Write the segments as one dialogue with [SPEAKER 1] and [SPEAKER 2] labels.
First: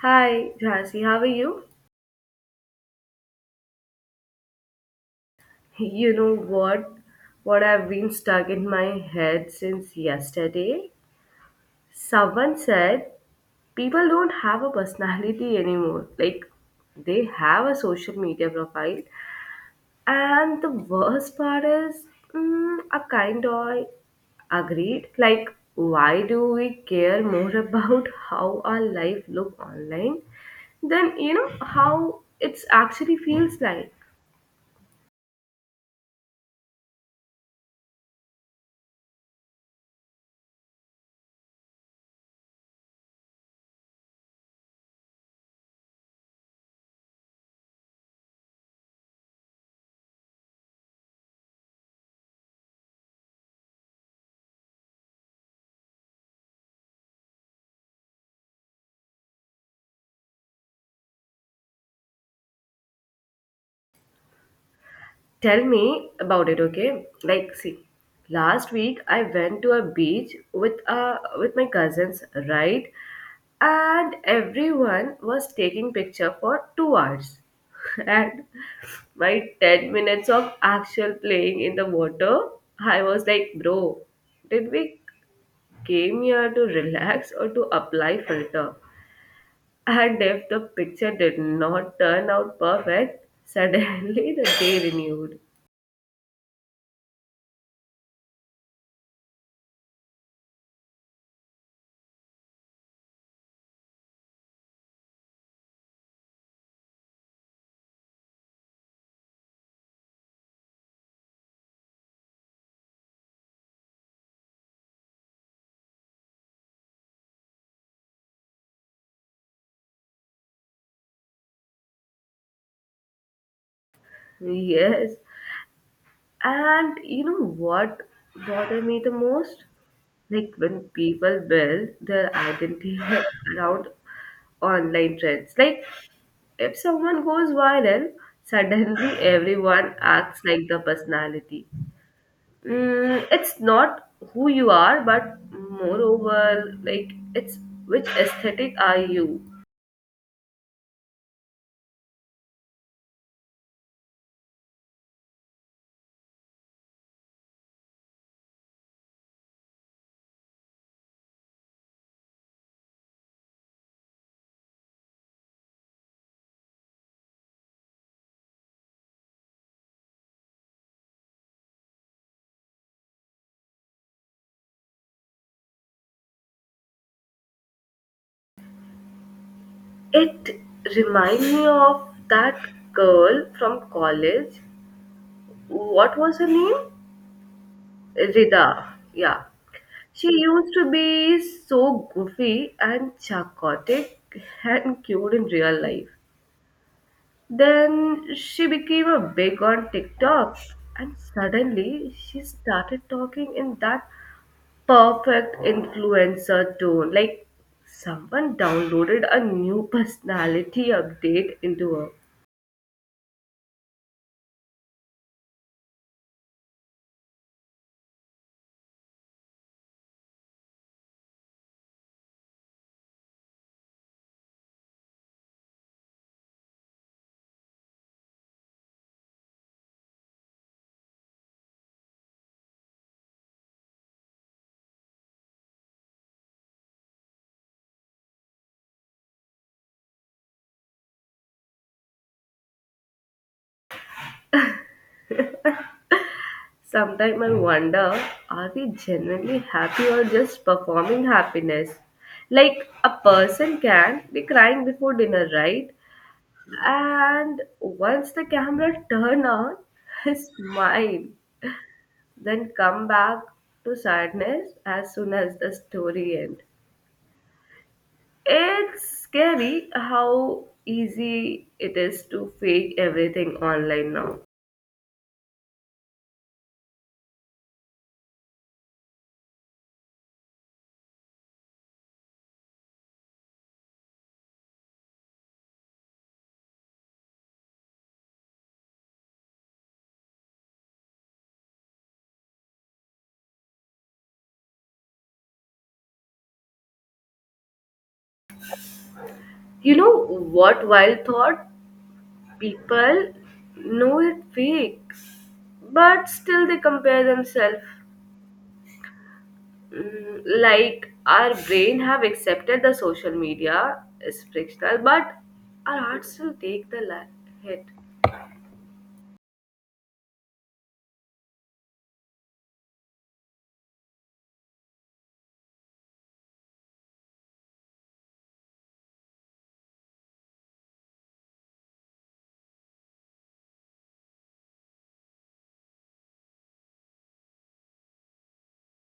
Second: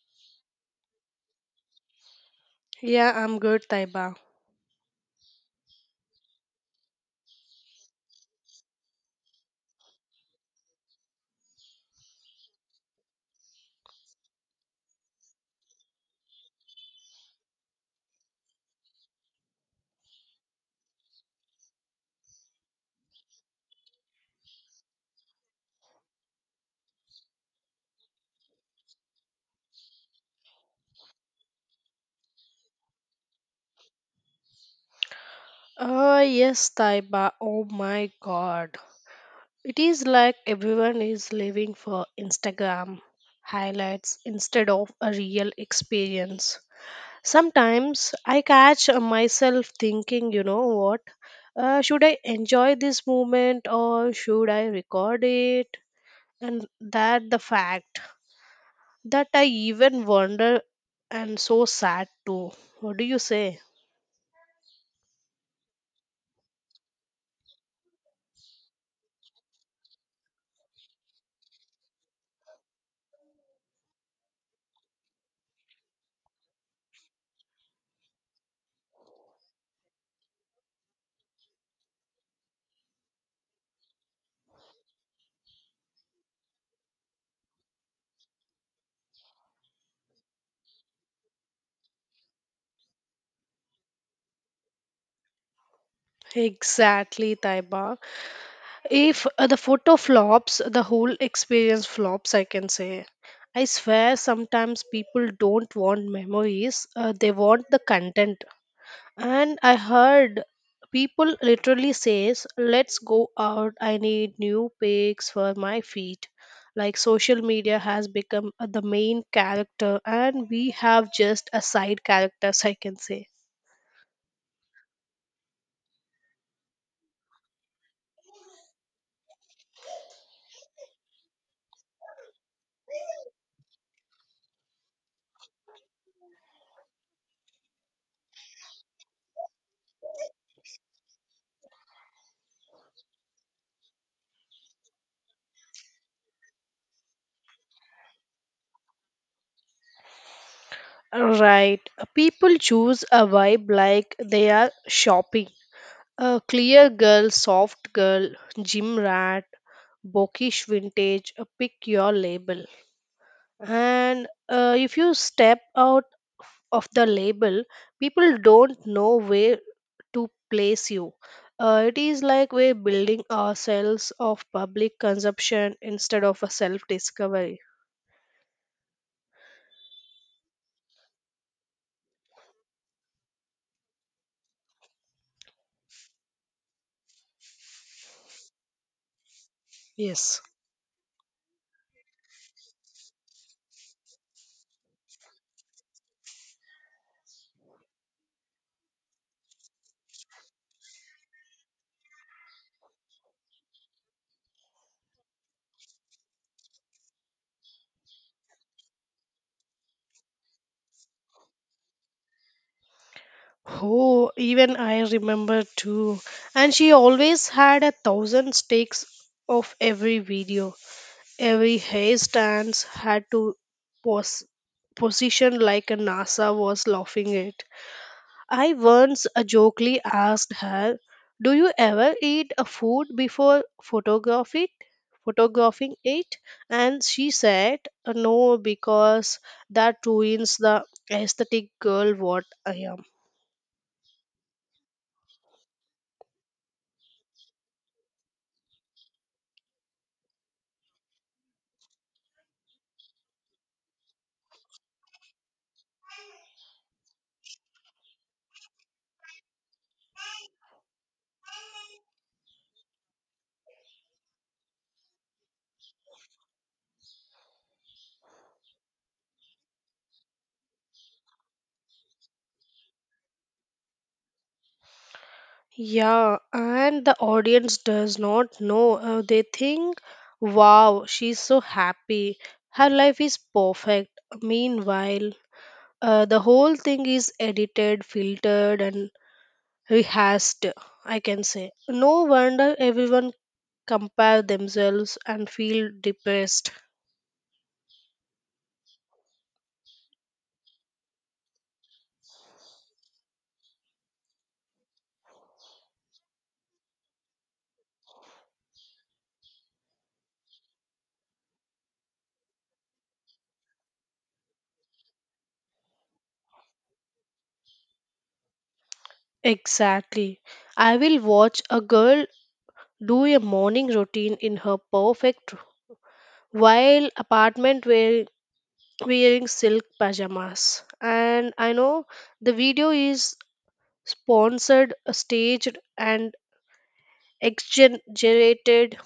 [SPEAKER 1] Hi, Jhansi, how are you?
[SPEAKER 2] Yeah, I'm good, Taiba.
[SPEAKER 1] You know what? What I've been stuck in my head since yesterday? Someone said people don't have a personality anymore. Like, they have a social media profile. And the worst part is, I kind of agreed. Like, why do we care more about how our life look online, than how it's actually feels like?
[SPEAKER 2] Oh, yes, Taiba. Oh my god. It is like everyone is living for Instagram highlights instead of a real experience. Sometimes I catch myself thinking, you know what? Should I enjoy this moment or should I record it? And that the fact that I even wonder and so sad too. What do you say?
[SPEAKER 1] Tell me about it, okay? Like, see, last week I went to a beach with my cousins, right? And everyone was taking picture for 2 hours. And my 10 minutes of actual playing in the water, I was like, bro, did we came here to relax or to apply filter? And if the picture did not turn out perfect, suddenly the day renewed.
[SPEAKER 2] Exactly, Taiba. If the photo flops, the whole experience flops, I can say. I swear sometimes people don't want memories, they want the content. And I heard people literally says, "Let's go out. I need new pics for my feed." Like social media has become the main character and we have just a side characters, I can say.
[SPEAKER 1] Yes, and you know what bothers me the most? Like, when people build their identity around online trends. Like, if someone goes viral, suddenly everyone acts like the personality. It's not who you are, but moreover, like, it's which aesthetic are you?
[SPEAKER 2] Right. People choose a vibe like they are shopping. A clear girl, soft girl, gym rat, bokish vintage, pick your label. And if you step out of the label, people don't know where to place you. It is like we're building ourselves of public consumption instead of a self discovery.
[SPEAKER 1] It reminds me of that girl from college. What was her name? Rida, yeah. She
[SPEAKER 2] Yes.
[SPEAKER 1] used to be so goofy and chaotic and cute in real life. Then she became a big on TikTok and suddenly she started talking in that perfect influencer tone like someone downloaded a new personality update into her.
[SPEAKER 2] Oh, even I remember too. And she always had a thousand takes of every video. Every handstands had to pos- position like a NASA was laughing it. I once jokingly asked her, "Do you ever eat a food before photograph it, photographing it?" And she said, "No, because that ruins the aesthetic girl what I am."
[SPEAKER 1] Sometimes I wonder, are we genuinely happy or just performing happiness? Like, a person can be crying before dinner, right? And once the camera turn on, smile, then come back to sadness as soon as the story end. It's scary how easy it is to fake everything online now.
[SPEAKER 2] Yeah, and the audience does not know. They think, wow, she's so happy. Her life is perfect. Meanwhile, the whole thing is edited, filtered, and rehearsed, I can say. No wonder everyone compare themselves and feel depressed.
[SPEAKER 1] You know what wild thought? People know it fake but still they compare themselves. Like, our brain have accepted the social media is frictional but our hearts still take the hit.
[SPEAKER 2] Exactly. I will watch a girl do a morning routine in her perfect while apartment where wearing silk pajamas. And I know the video is sponsored, staged, and exaggerated,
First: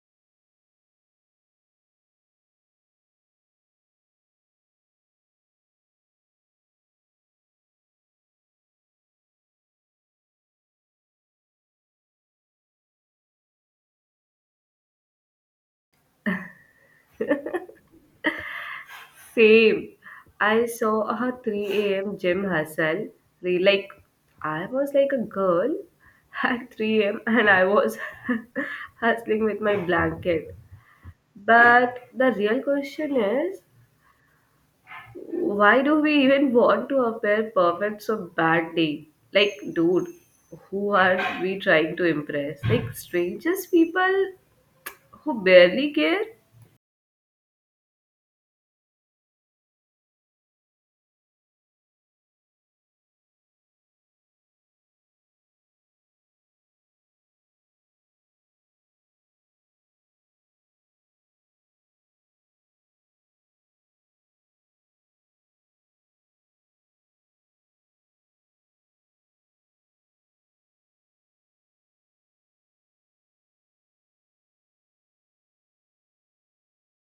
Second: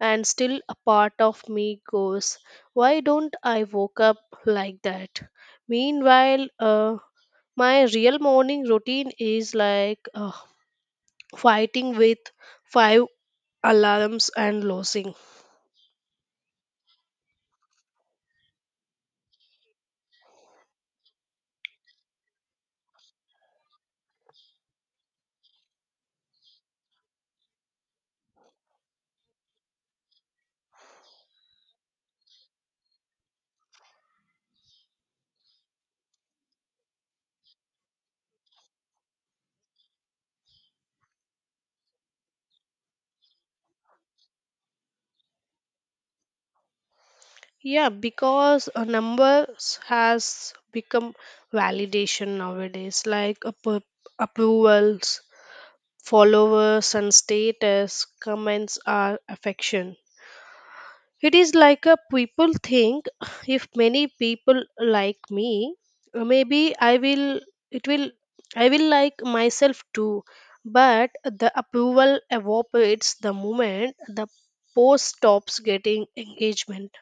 [SPEAKER 2] and still a part of me goes, why don't I woke up like that? Meanwhile, my real morning routine is like fighting with five alarms and losing.
[SPEAKER 1] Same, I saw a 3 a.m gym hustle, like, I was like a girl at 3 a.m and I was hustling with my blanket. But the real question is, why do we even want to appear perfect so badly? Like, dude, who are we trying to impress? Like, strangers, people who barely care?
[SPEAKER 2] Yeah, because numbers has become validation nowadays, like approvals, followers, and status. Comments are affection. It is like a people think if many people like me, maybe I will. It will. I will like myself too. But the approval evaporates the moment the post stops getting engagement.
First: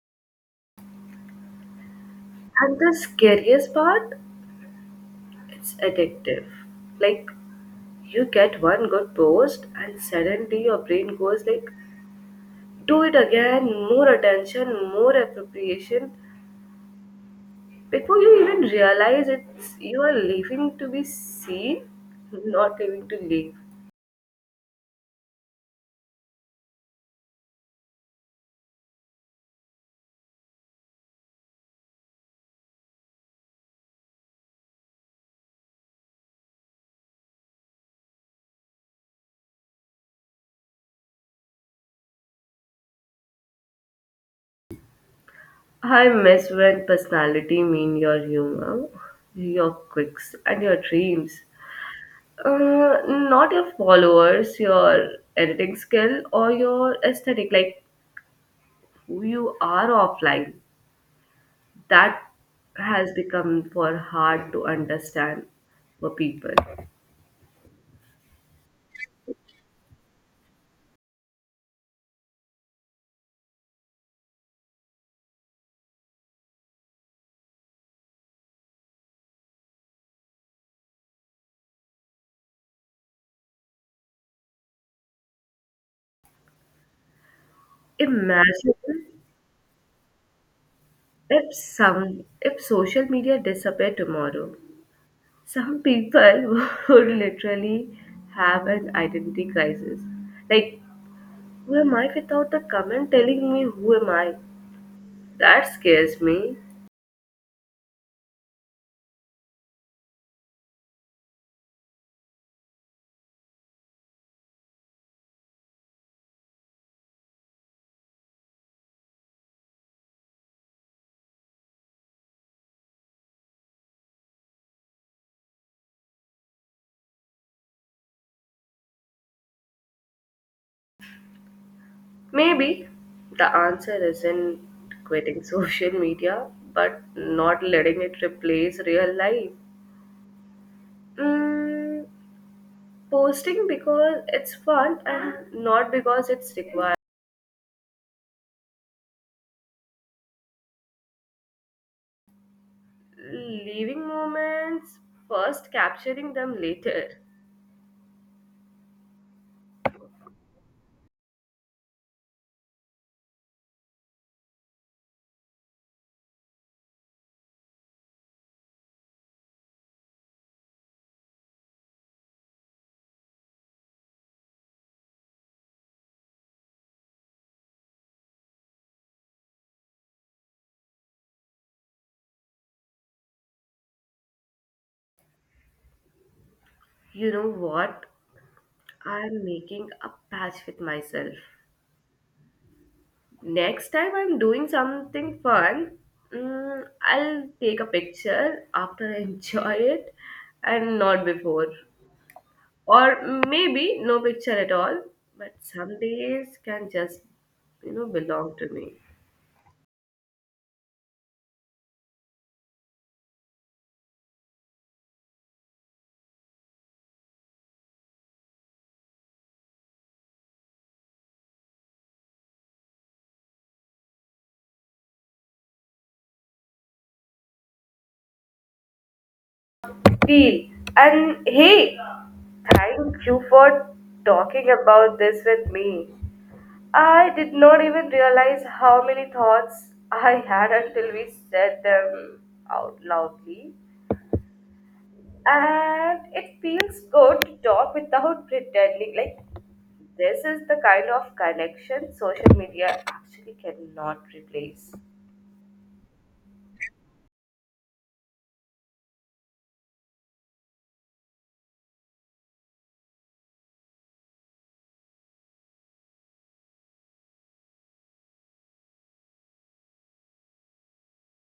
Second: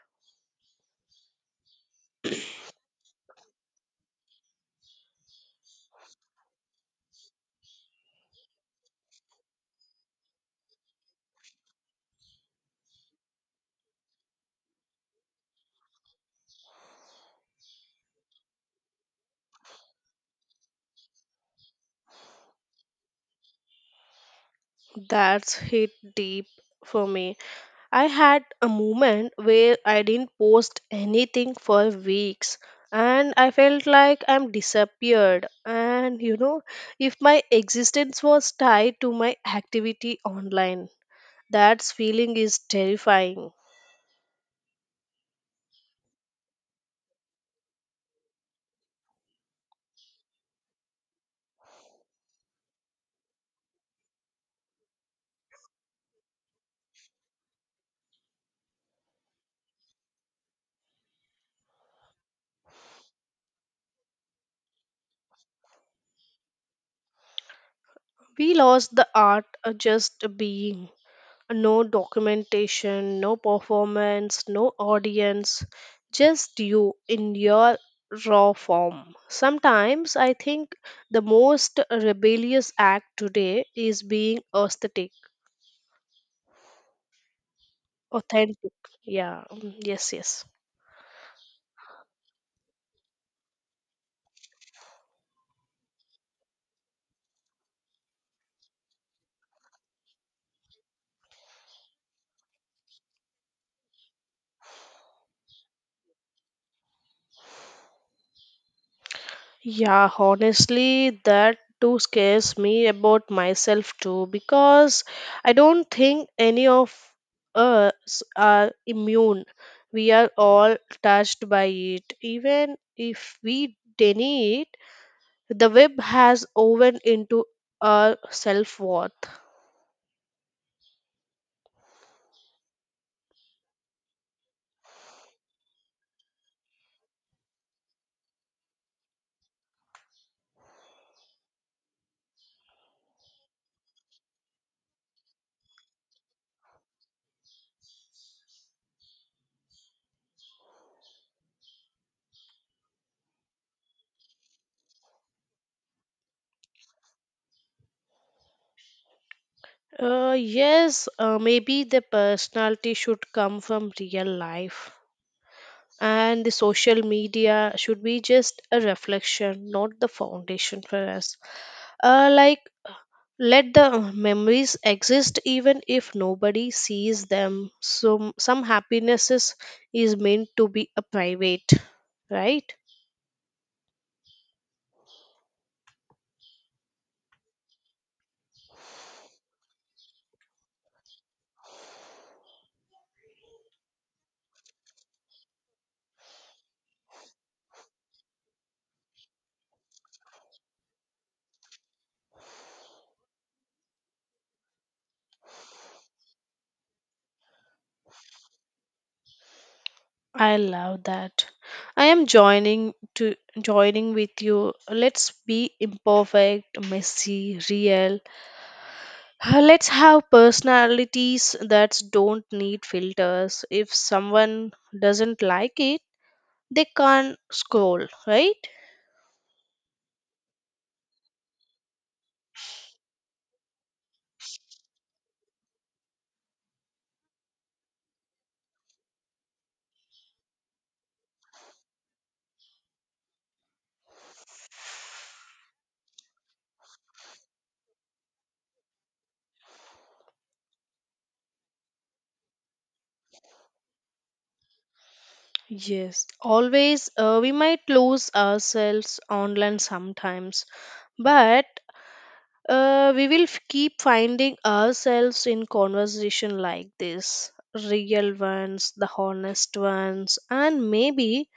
[SPEAKER 1] And the scariest part, it's addictive. Like, you get one good post, and suddenly your brain goes like, do it again, more attention, more appropriation. Before you even realize it's you are living to be seen, not living to live.
[SPEAKER 2] That's hit deep for me. I had a moment where I didn't post anything for weeks and I felt like I'm disappeared. And you know, if my existence was tied to my activity online, that feeling is terrifying.
[SPEAKER 1] I miss when personality mean your humor, your quirks, and your dreams. Not your followers, your editing skill, or your aesthetic, like, who you are offline. That has become for hard to understand for people.
[SPEAKER 2] We lost the art of just being. No documentation, no performance, no audience, just you in your raw form. Sometimes I think the most rebellious act today is being aesthetic, authentic.
[SPEAKER 1] Imagine
[SPEAKER 2] Yeah, mm, yes, yes.
[SPEAKER 1] if some if social media disappeared tomorrow. Some people would literally have an identity crisis. Like, who am I without a comment telling me who am I? That scares me.
[SPEAKER 2] Yeah, honestly, that too scares me about myself too because I don't think any of us are immune. We are all touched by it. Even if we deny it, the web has woven into our self worth.
[SPEAKER 1] Maybe the answer isn't quitting social media, but not letting it replace real life. Mm, Posting because it's fun and not because it's required. Leaving moments, first capturing them later.
[SPEAKER 2] Yes, maybe the personality should come from real life. And the social media should be just a reflection, not the foundation for us, like let the memories exist even if nobody sees them. So some happiness is meant to be a private, right?
[SPEAKER 1] You know what? I'm making a patch with myself. Next time I'm doing something fun, I'll take a picture after I enjoy it and not before. Or maybe no picture at all, but some days can just belong to me.
[SPEAKER 2] I love that. I am joining with you. Let's be imperfect, messy, real. Let's have personalities that don't need filters. If someone doesn't like it, they can't scroll, right?
[SPEAKER 1] See, and hey, thank you for talking about this with me. I did not even realize how many thoughts I had until we said them out loudly. And it feels good to talk without pretending. Like, this is the kind of connection social media actually cannot replace.
[SPEAKER 2] Yes, always, we might lose ourselves online sometimes, but keep finding ourselves in conversation like this, real ones, the honest ones, and maybe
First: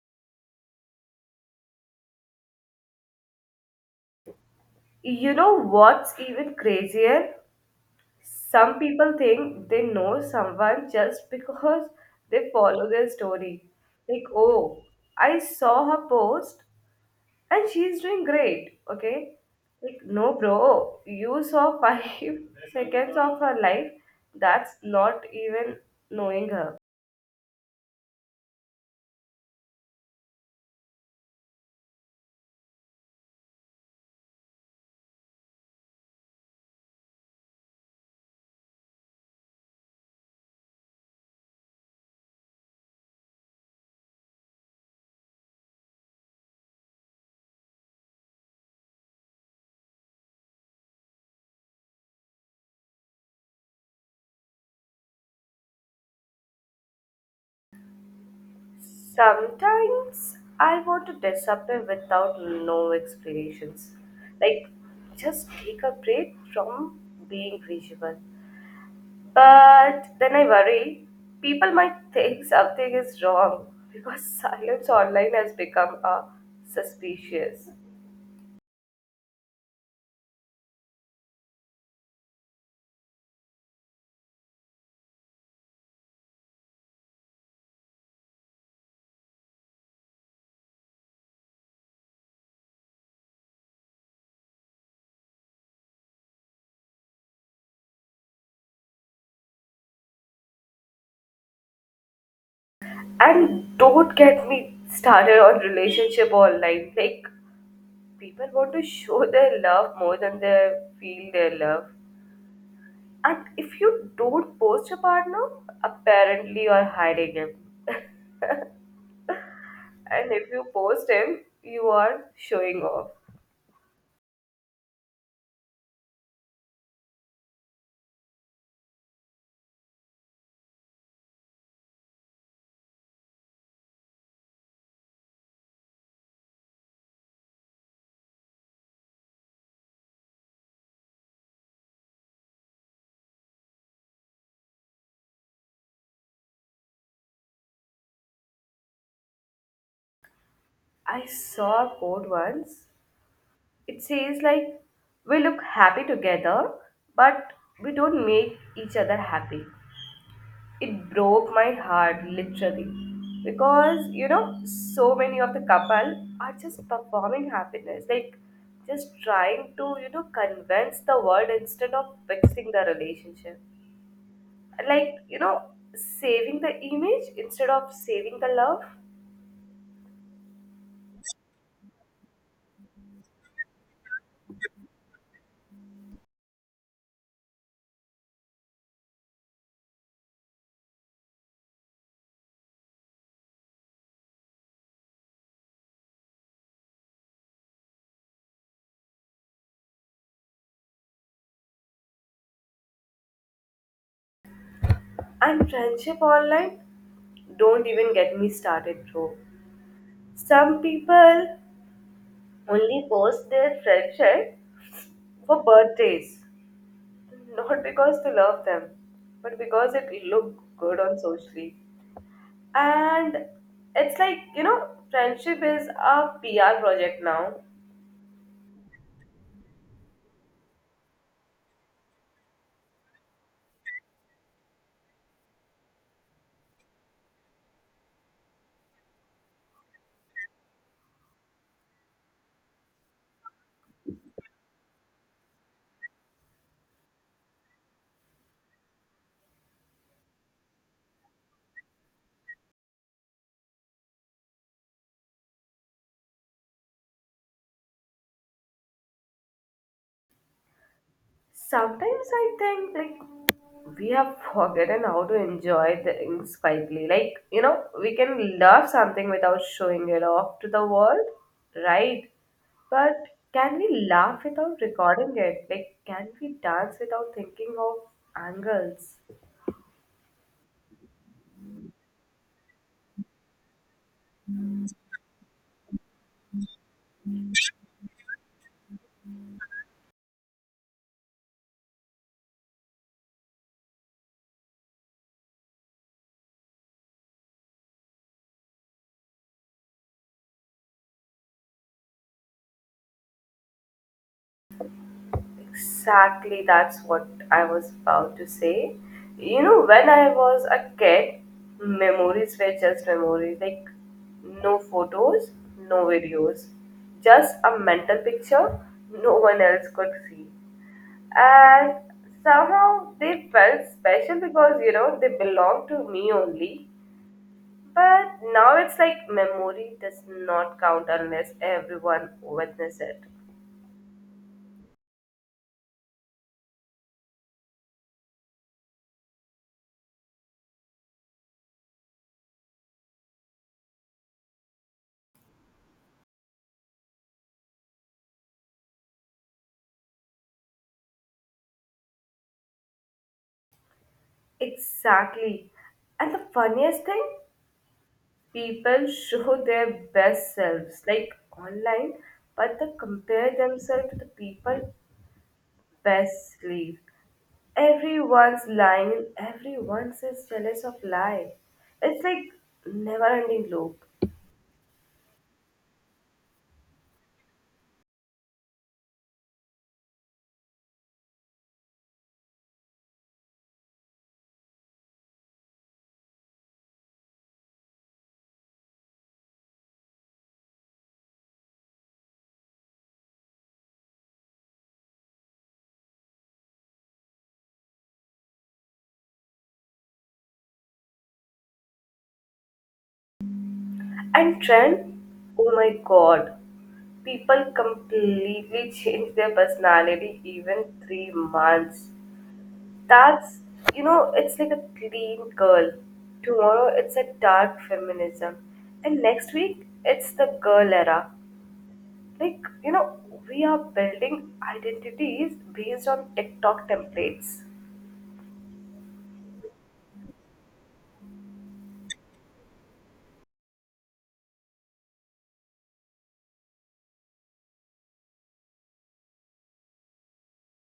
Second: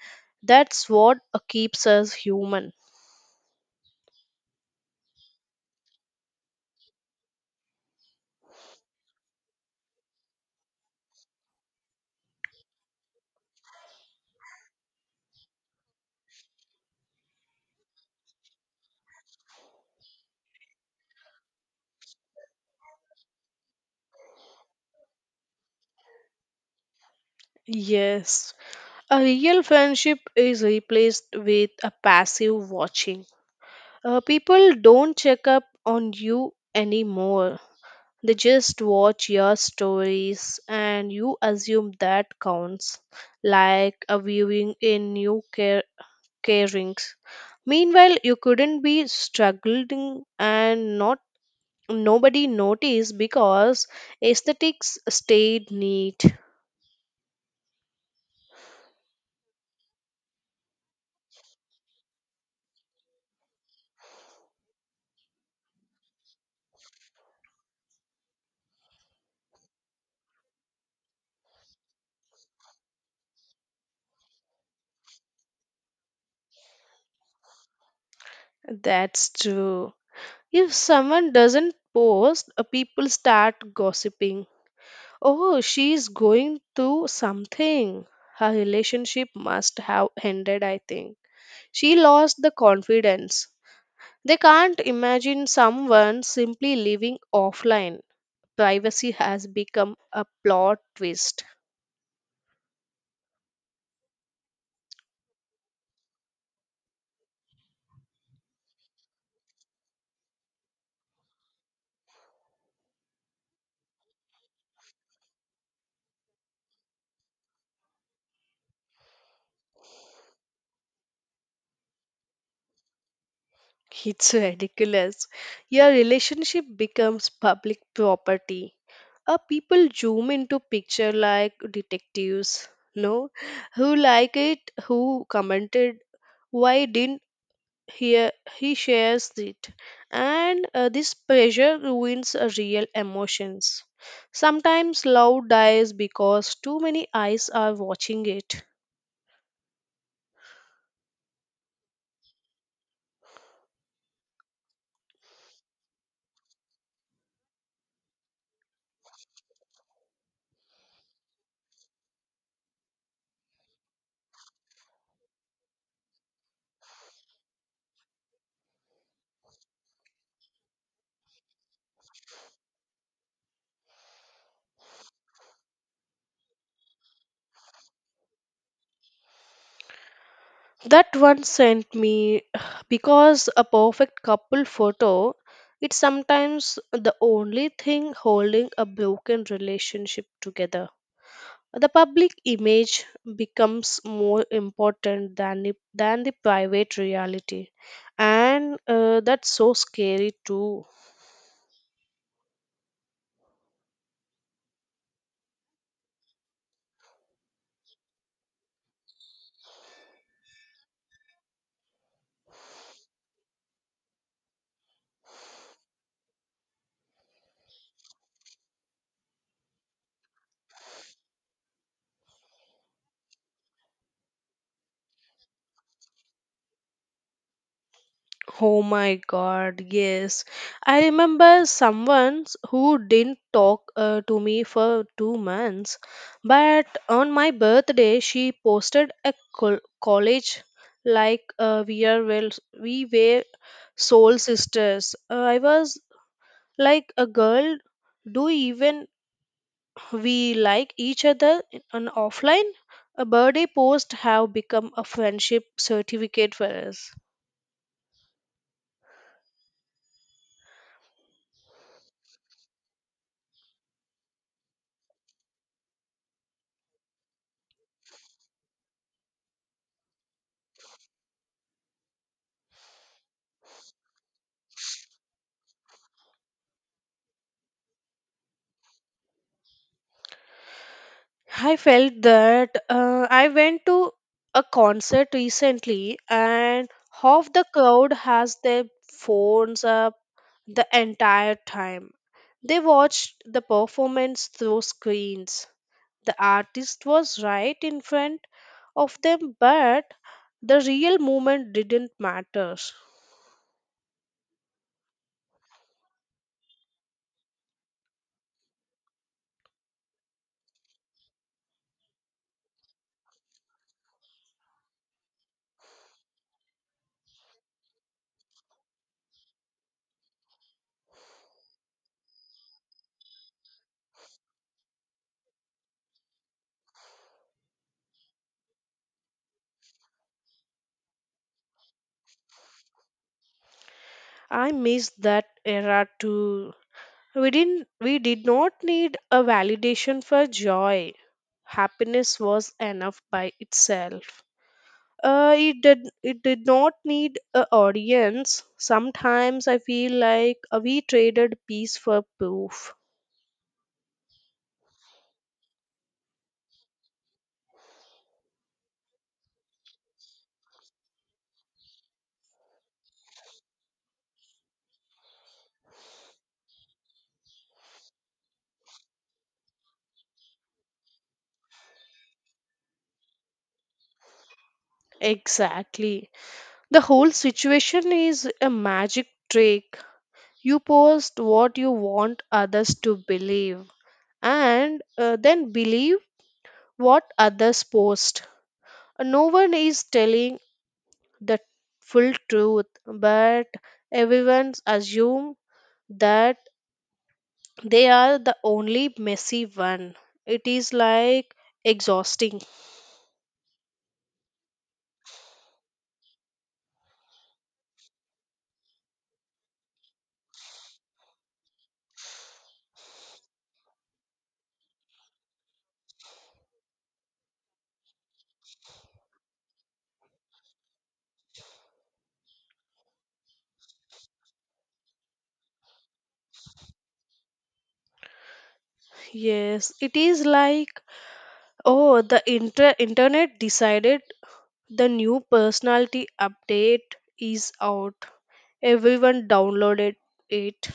[SPEAKER 2] that's what keeps us human.
[SPEAKER 1] You know what's even crazier? Some people think they know someone just because they follow their story. Like, oh, I saw her post and she's doing great, okay? Like, no, bro, you saw five seconds of her life. That's not even knowing her.
[SPEAKER 2] Yes, a real friendship is replaced with a passive watching. People don't check up on you anymore. They just watch your stories and you assume that counts, like a viewing in new carings. Meanwhile, you couldn't be struggling and not nobody noticed because aesthetics stayed neat.
[SPEAKER 1] Sometimes I want to disappear without no explanations. Like, just take a break from being visual. But then I worry people might think something is wrong because silence online has become suspicious.
[SPEAKER 2] That's true. If someone doesn't post, people start gossiping. Oh, she's going through something. Her relationship must have ended, I think. She lost the confidence. They can't imagine someone simply living offline. Privacy has become a plot twist.
[SPEAKER 1] And don't get me started on relationship online. Like, people want to show their love more than they feel their love. And if you don't post your partner, apparently you're hiding him. And if you post him, you are showing off.
[SPEAKER 2] It's ridiculous. Your relationship becomes public property. People zoom into picture like detectives. No, who like it, who commented, why didn't he he shares it? And this pressure ruins real emotions. Sometimes love dies because too many eyes are watching it.
[SPEAKER 1] I saw a quote once. It says, like, we look happy together, but we don't make each other happy. It broke my heart literally because so many of the couple are just performing happiness. Like, just trying to convince the world instead of fixing the relationship. Like, saving the image instead of saving the love.
[SPEAKER 2] That one sent me because a perfect couple photo, it's sometimes the only thing holding a broken relationship together. The public image becomes more important than than the private reality. And that's so scary too.
[SPEAKER 1] And friendship online, don't even get me started, bro. Some people only post their friendship for birthdays, not because to love them, but because it looked good on socially. And it's like friendship is a PR project now.
[SPEAKER 2] Oh my god, yes. I remember someone who didn't talk to me for 2 months, but on my birthday she posted a college, like, we are, well, we were soul sisters. I was like, a girl, do you even, we like each other on offline? A birthday post have become a friendship certificate for us.
[SPEAKER 1] Sometimes I think like we have forgotten how to enjoy things quietly. Like we can love something without showing it off to the world, right? But can we laugh without recording it? Like, can we dance without thinking of angles?
[SPEAKER 2] I felt that. I went to a concert recently and half the crowd has their phones up the entire time. They watched the performance through screens. The artist was right in front of them, but the real moment didn't matter.
[SPEAKER 1] Exactly, that's what I was about to say. When I was a kid, memories were just memories, like no photos, no videos, just a mental picture no one else could see. And somehow they felt special because they belong to me only. But now it's like memory does not count unless everyone witnesses it.
[SPEAKER 2] I miss that era too. We did not need a validation for joy. Happiness was enough by itself. It did not need a audience. Sometimes I feel like we traded peace for proof.
[SPEAKER 1] Exactly. And the funniest thing? People show their best selves like online but they compare themselves to the people best live. Everyone's lying and everyone's is jealous of lie. It's like never ending loop.
[SPEAKER 2] Exactly. The whole situation is a magic trick. You post what you want others to believe and then believe what others post. No one is telling the full truth, but everyone assume that they are the only messy one. It is like exhausting.
[SPEAKER 1] And trend, oh my god, people completely change their personality even 3 months. That's it's like a clean girl. Tomorrow it's a dark feminism. And next week it's the girl era. Like we are building identities based on TikTok templates.
[SPEAKER 2] Yes, it is like, oh, the internet decided the new personality update is out. Everyone downloaded it.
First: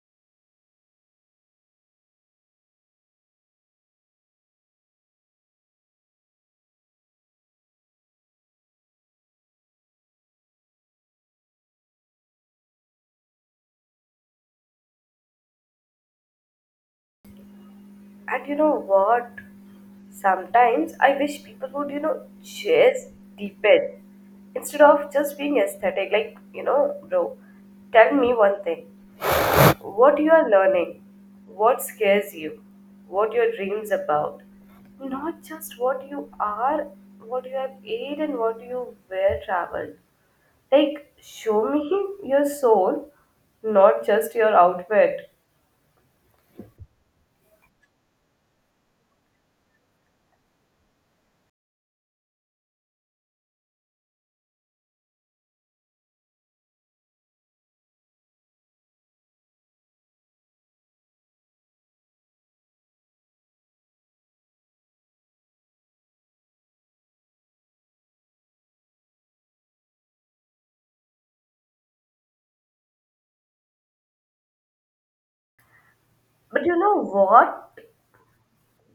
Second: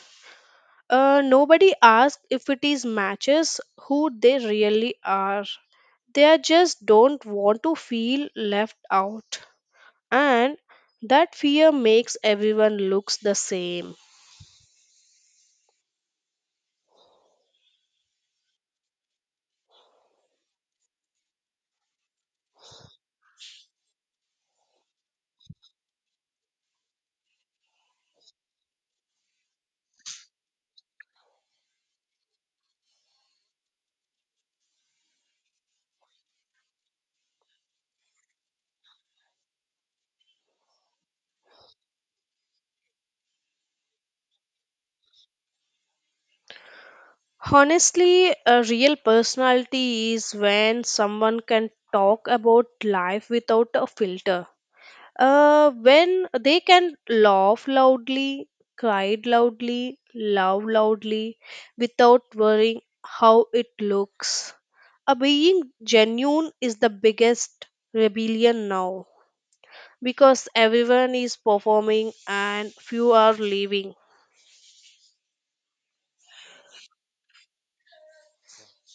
[SPEAKER 2] Nobody asks if it is matches who they really are. They just don't want to feel left out. And that fear makes everyone looks the same.
[SPEAKER 1] And you know what? Sometimes I wish people would just deepen instead of just being aesthetic. Like bro, tell me one thing. What you are learning, what scares you, what your dreams about, not just what you are, what you have ate, and what you were traveled. Like, show me your soul, not just your outfit.
[SPEAKER 2] Honestly, a real personality is when someone can talk about life without a filter. When they can laugh loudly, cried loudly, love loudly, without worrying how it looks. A being genuine is the biggest rebellion now because everyone is performing and few are leaving.
[SPEAKER 1] But you know what?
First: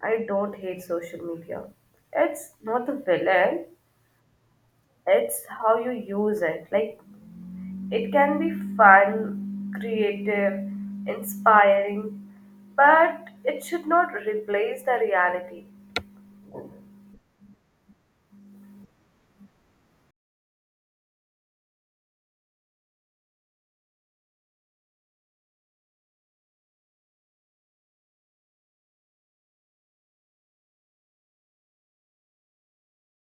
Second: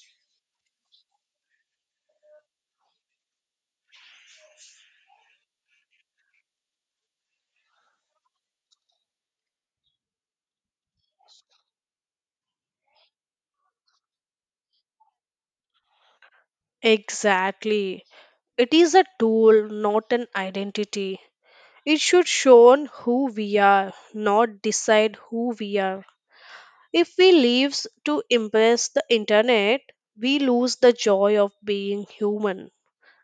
[SPEAKER 1] I don't hate social media. It's not the villain, it's how you use it. Like, it can be fun, creative, inspiring, but it should not replace the reality.
[SPEAKER 2] Exactly. It is a tool, not an identity. It should show on who we are, not decide who we are. If we live to impress the internet, we lose the joy of being human.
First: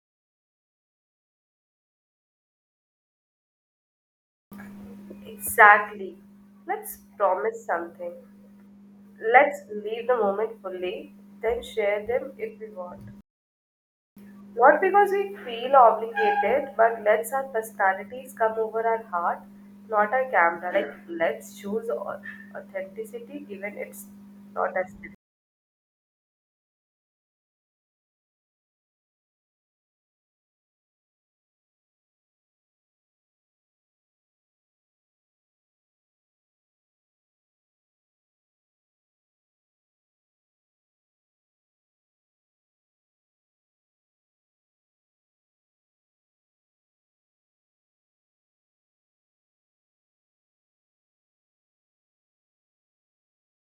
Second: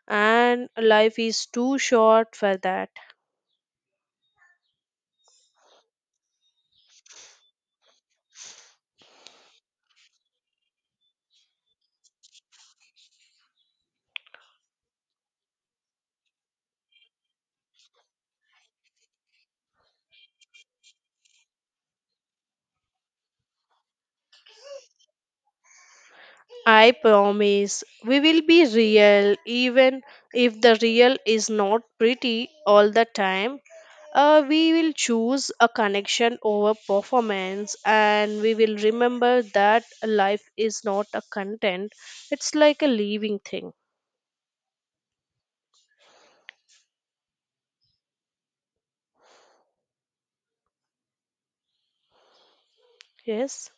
[SPEAKER 2] And life is too short for that.
[SPEAKER 1] Exactly. Let's promise something. Let's leave the moment fully, then share them if we want. Not because we feel obligated, but let's our personalities come over our heart, not our camera. Like, let's choose authenticity, even it's not as
[SPEAKER 2] I promise we will be real, even if the real is not pretty all the time. We will choose a connection over performance, and we will remember that life is not a content, it's like a living thing. Yes,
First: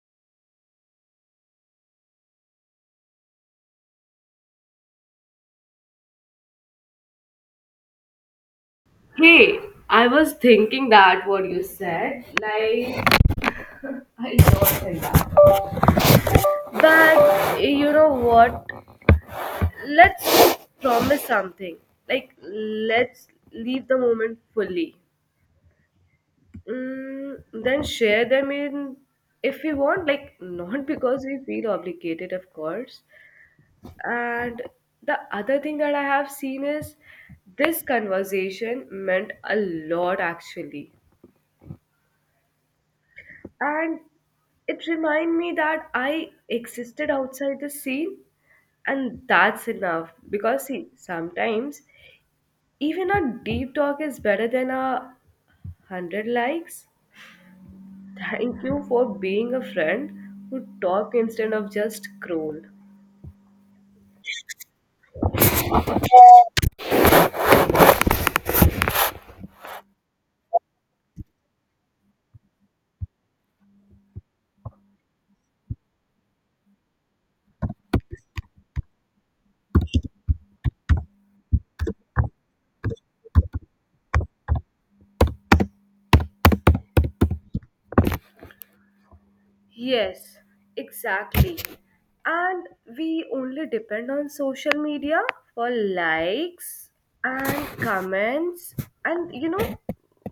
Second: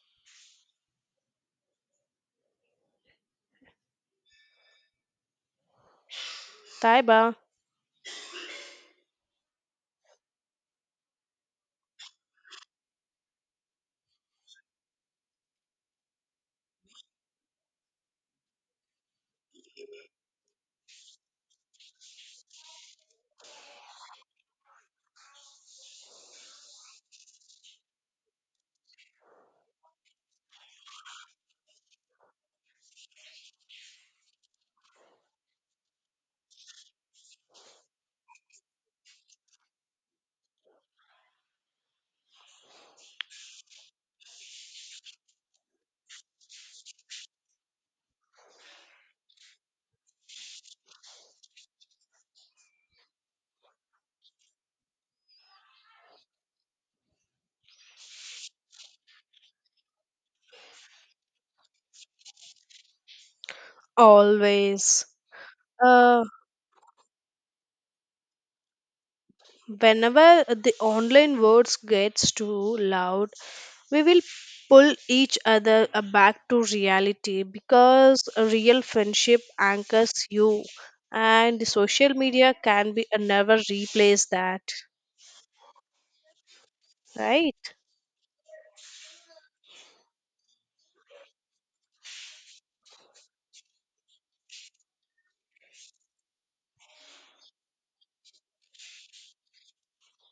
[SPEAKER 2] Taiba,
[SPEAKER 1] Hey, I was thinking that what you said, like, I don't think that. But you know what? Let's promise something. Like, let's leave the moment fully. Then share them in if we want, like, not because we feel obligated, of course. And the other thing that I have seen is this conversation meant a lot actually. And it reminded me that I existed outside the scene, and that's enough. Because see, sometimes even a deep talk is better than a hundred likes. Thank you for being a friend who talk instead of just scroll.
[SPEAKER 2] always. Uh, Whenever the online words gets too loud, we will pull each other back to reality because a real friendship anchors you and the social media can be never replace that, right?
[SPEAKER 1] Yes, exactly. And we only depend on social media for likes and comments. And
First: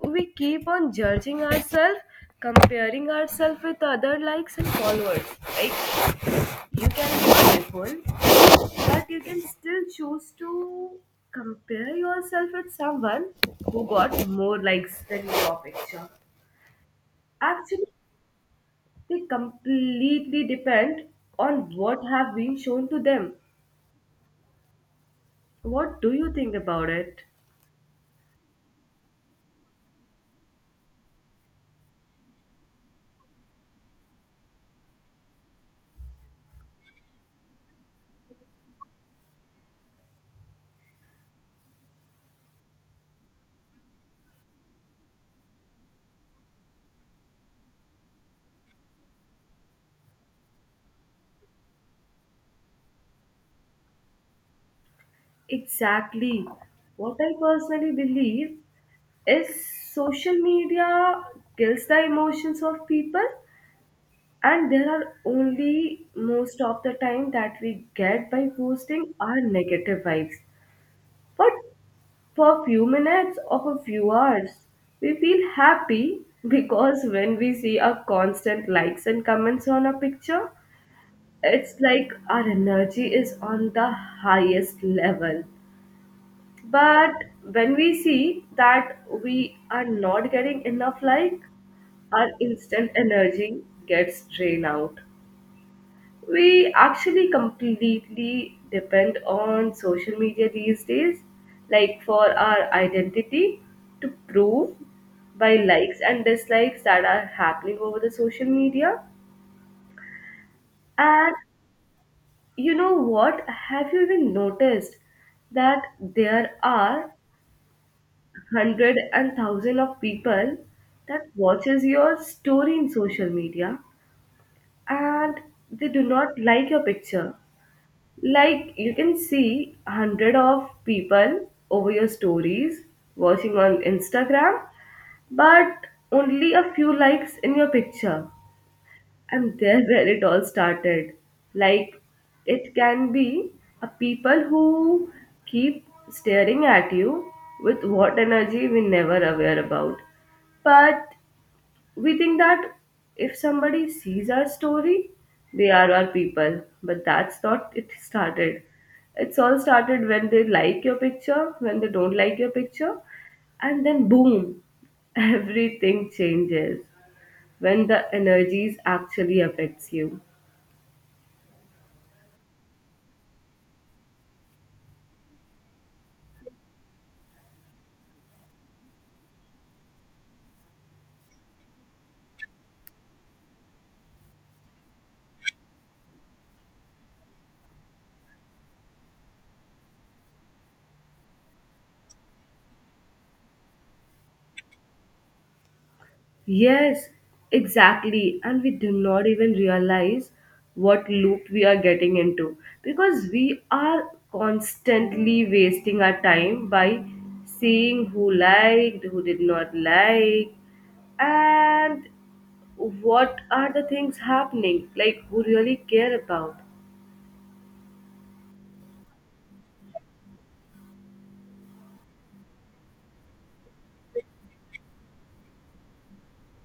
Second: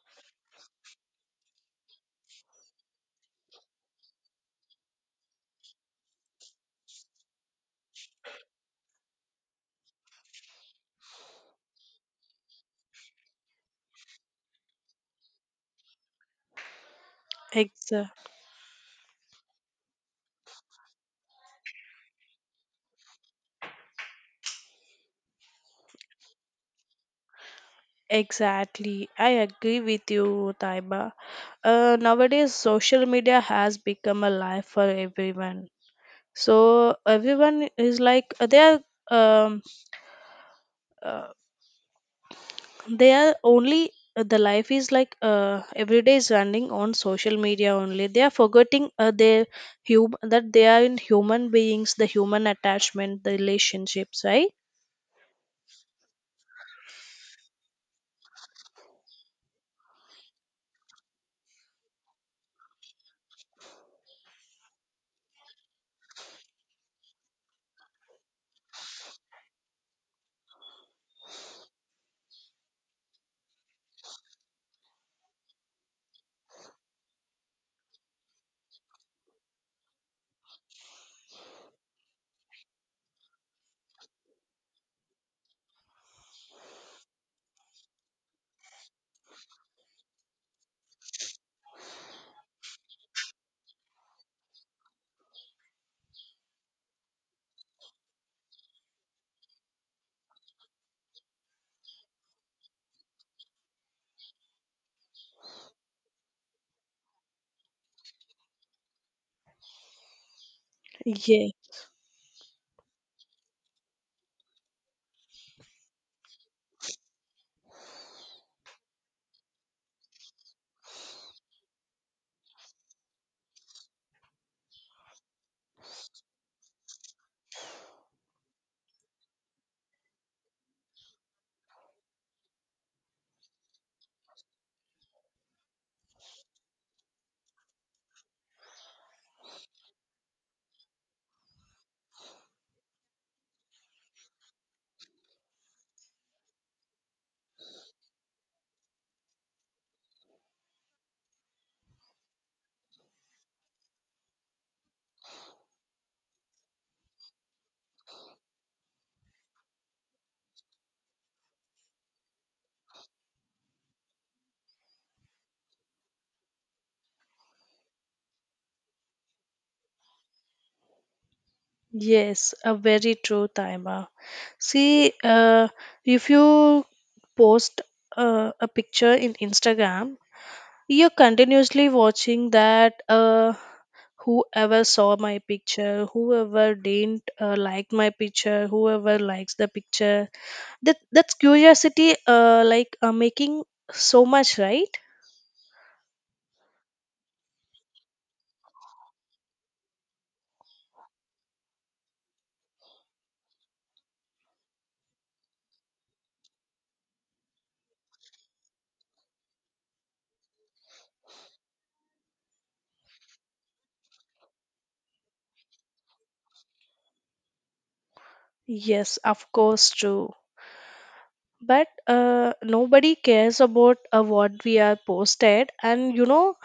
[SPEAKER 1] we keep on judging ourselves, comparing ourselves with other likes and followers. Like, you can be beautiful, but you can still choose to compare yourself with someone who got more likes than your picture. Actually,
[SPEAKER 2] Exa-
[SPEAKER 1] they completely depend on what have been shown to them. What do you think about it?
[SPEAKER 2] Exactly. I agree with you, Taiba. Nowadays, social media has become a life for everyone. So everyone is like are um, uh, they are only, the life is like, every day is running on social media only. They are forgetting their that they are in human beings, the human attachment, the relationships, right?
[SPEAKER 1] Exactly. What I personally believe is social media kills the emotions of people, and there are only most of the time that we get by posting our negative vibes. But for a few minutes or a few hours, we feel happy because when we see our constant likes and comments on a picture, it's like our energy is on the highest level. But when we see that we are not getting enough like, our instant energy gets drained out. We actually completely depend on social media these days, like, for our identity, to prove by likes and dislikes that are happening over the social media. And
[SPEAKER 2] Yeah,
[SPEAKER 1] you know what, have you even noticed that there are hundred and thousand of people that watches your story in social media and they do not like your picture? Like, you can see hundred of people over your stories watching on Instagram, but only a few likes in your picture. And there's where it all started. Like, it can be a people who keep staring at you with what energy we never aware about, but we think that if somebody sees our story, they are our people. But that's not it started. It's all started when they like your picture, when they don't like your picture, and then boom, everything changes when the energies actually affects you.
[SPEAKER 2] yes, a very true timer. See, if you post a picture in Instagram, you're continuously watching that, whoever saw my picture, whoever didn't like my picture, whoever likes the picture. That's curiosity, like making so much, right?
[SPEAKER 1] Yes, exactly. And we do not even realize what loop we are getting into because we are constantly wasting our time by seeing who liked, who did not like, and what are the things happening, like, who really care about.
[SPEAKER 2] Yes, of course, true. But nobody cares about what we are posted, and you know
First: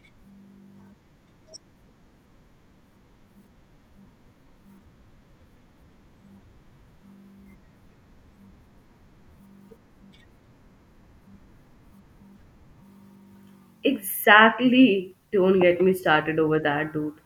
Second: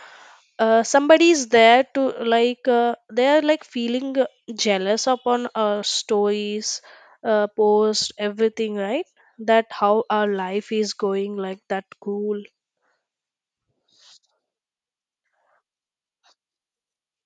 [SPEAKER 2] somebody's there to like, they are like feeling jealous upon our stories, post everything, right? That how our life is going, like, that cool.
[SPEAKER 1] Exactly. Don't get me started over that, dude.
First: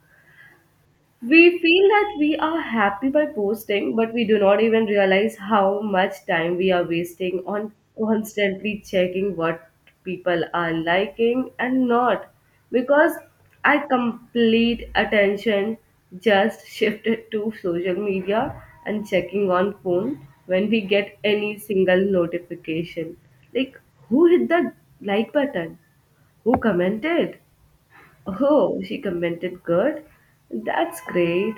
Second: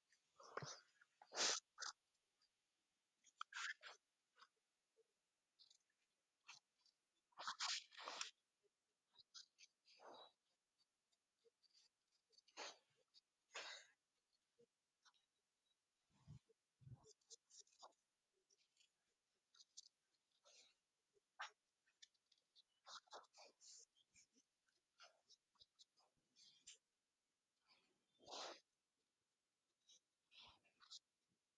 [SPEAKER 1] We feel that we are happy by posting, but we do not even realize how much time we are wasting on constantly checking what people are liking and not. Because I complete attention just shifted to social media and checking on phone when we get any single notification. Like, who hit the like button? Who commented? Oh, she commented good. That's great.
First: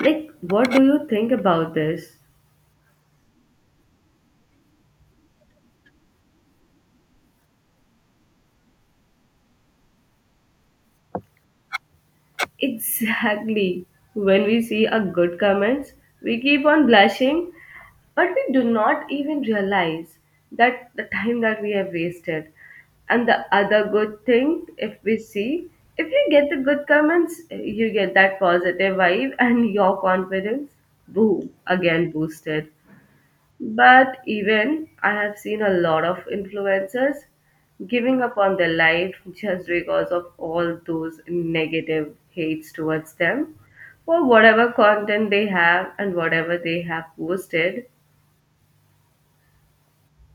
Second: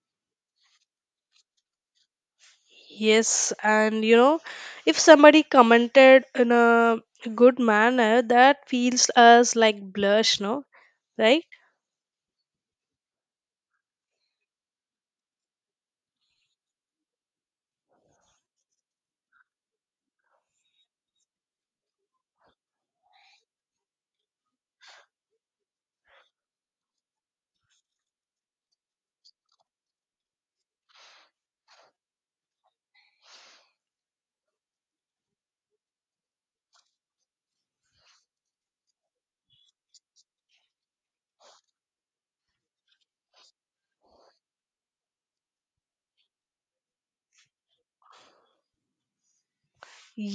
[SPEAKER 1] Like, what do you think about this?
[SPEAKER 2] Yes, and you know, if somebody commented in a good manner, that feels us like blush, no, right?
[SPEAKER 1] Exactly. When we see a good comments, we keep on blushing, but we do not even realize that the time that we have wasted. And the other good thing, if we see, if you get the good comments, you get that positive vibe and your confidence, boom, again boosted. But even I have seen a lot of influencers giving up on their life just because of all those negative hates towards them for whatever content they have and whatever they have posted.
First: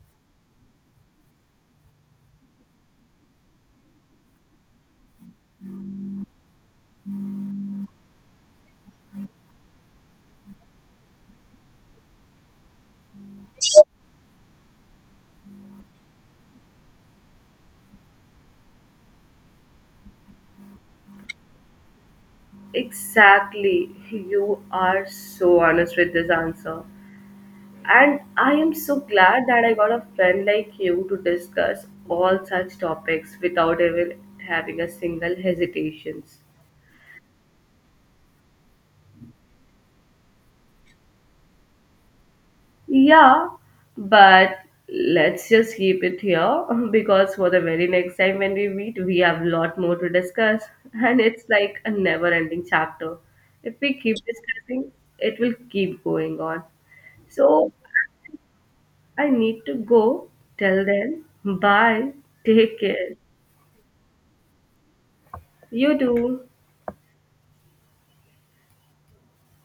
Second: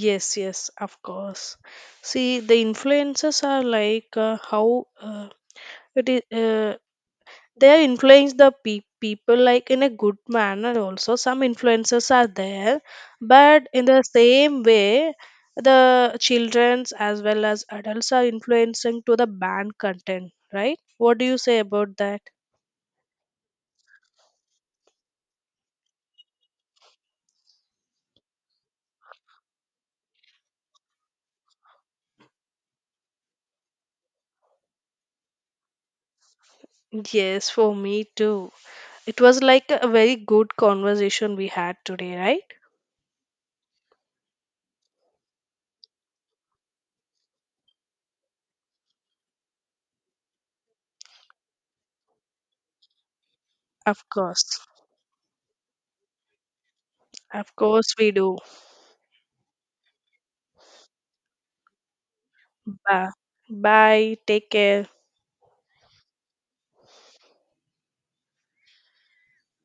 [SPEAKER 2] Yes, yes, of course. See, the influences are like, how it is. They influence the people like in a good manner, also some influences are there, but in the same way, the childrens as well as adults are influencing to the banned content, right? What do you say about that?
[SPEAKER 1] Exactly, you are so honest with this answer. And I am so glad that I got a friend like you to discuss all such topics without even having a single hesitations.
[SPEAKER 2] Yes, for me too. It was like a very good conversation we had today, right?
[SPEAKER 1] Yeah, but let's just keep it here because for the very next time when we meet, we have a lot more to discuss, and it's like a never ending chapter. If we
[SPEAKER 2] Of
[SPEAKER 1] keep
[SPEAKER 2] course.
[SPEAKER 1] discussing, it will keep going on.
[SPEAKER 2] Of
[SPEAKER 1] So
[SPEAKER 2] course we do.
[SPEAKER 1] I need to go. Till then, bye. Take
[SPEAKER 2] Bye.
[SPEAKER 1] care.
[SPEAKER 2] Bye, take care.
[SPEAKER 1] You too.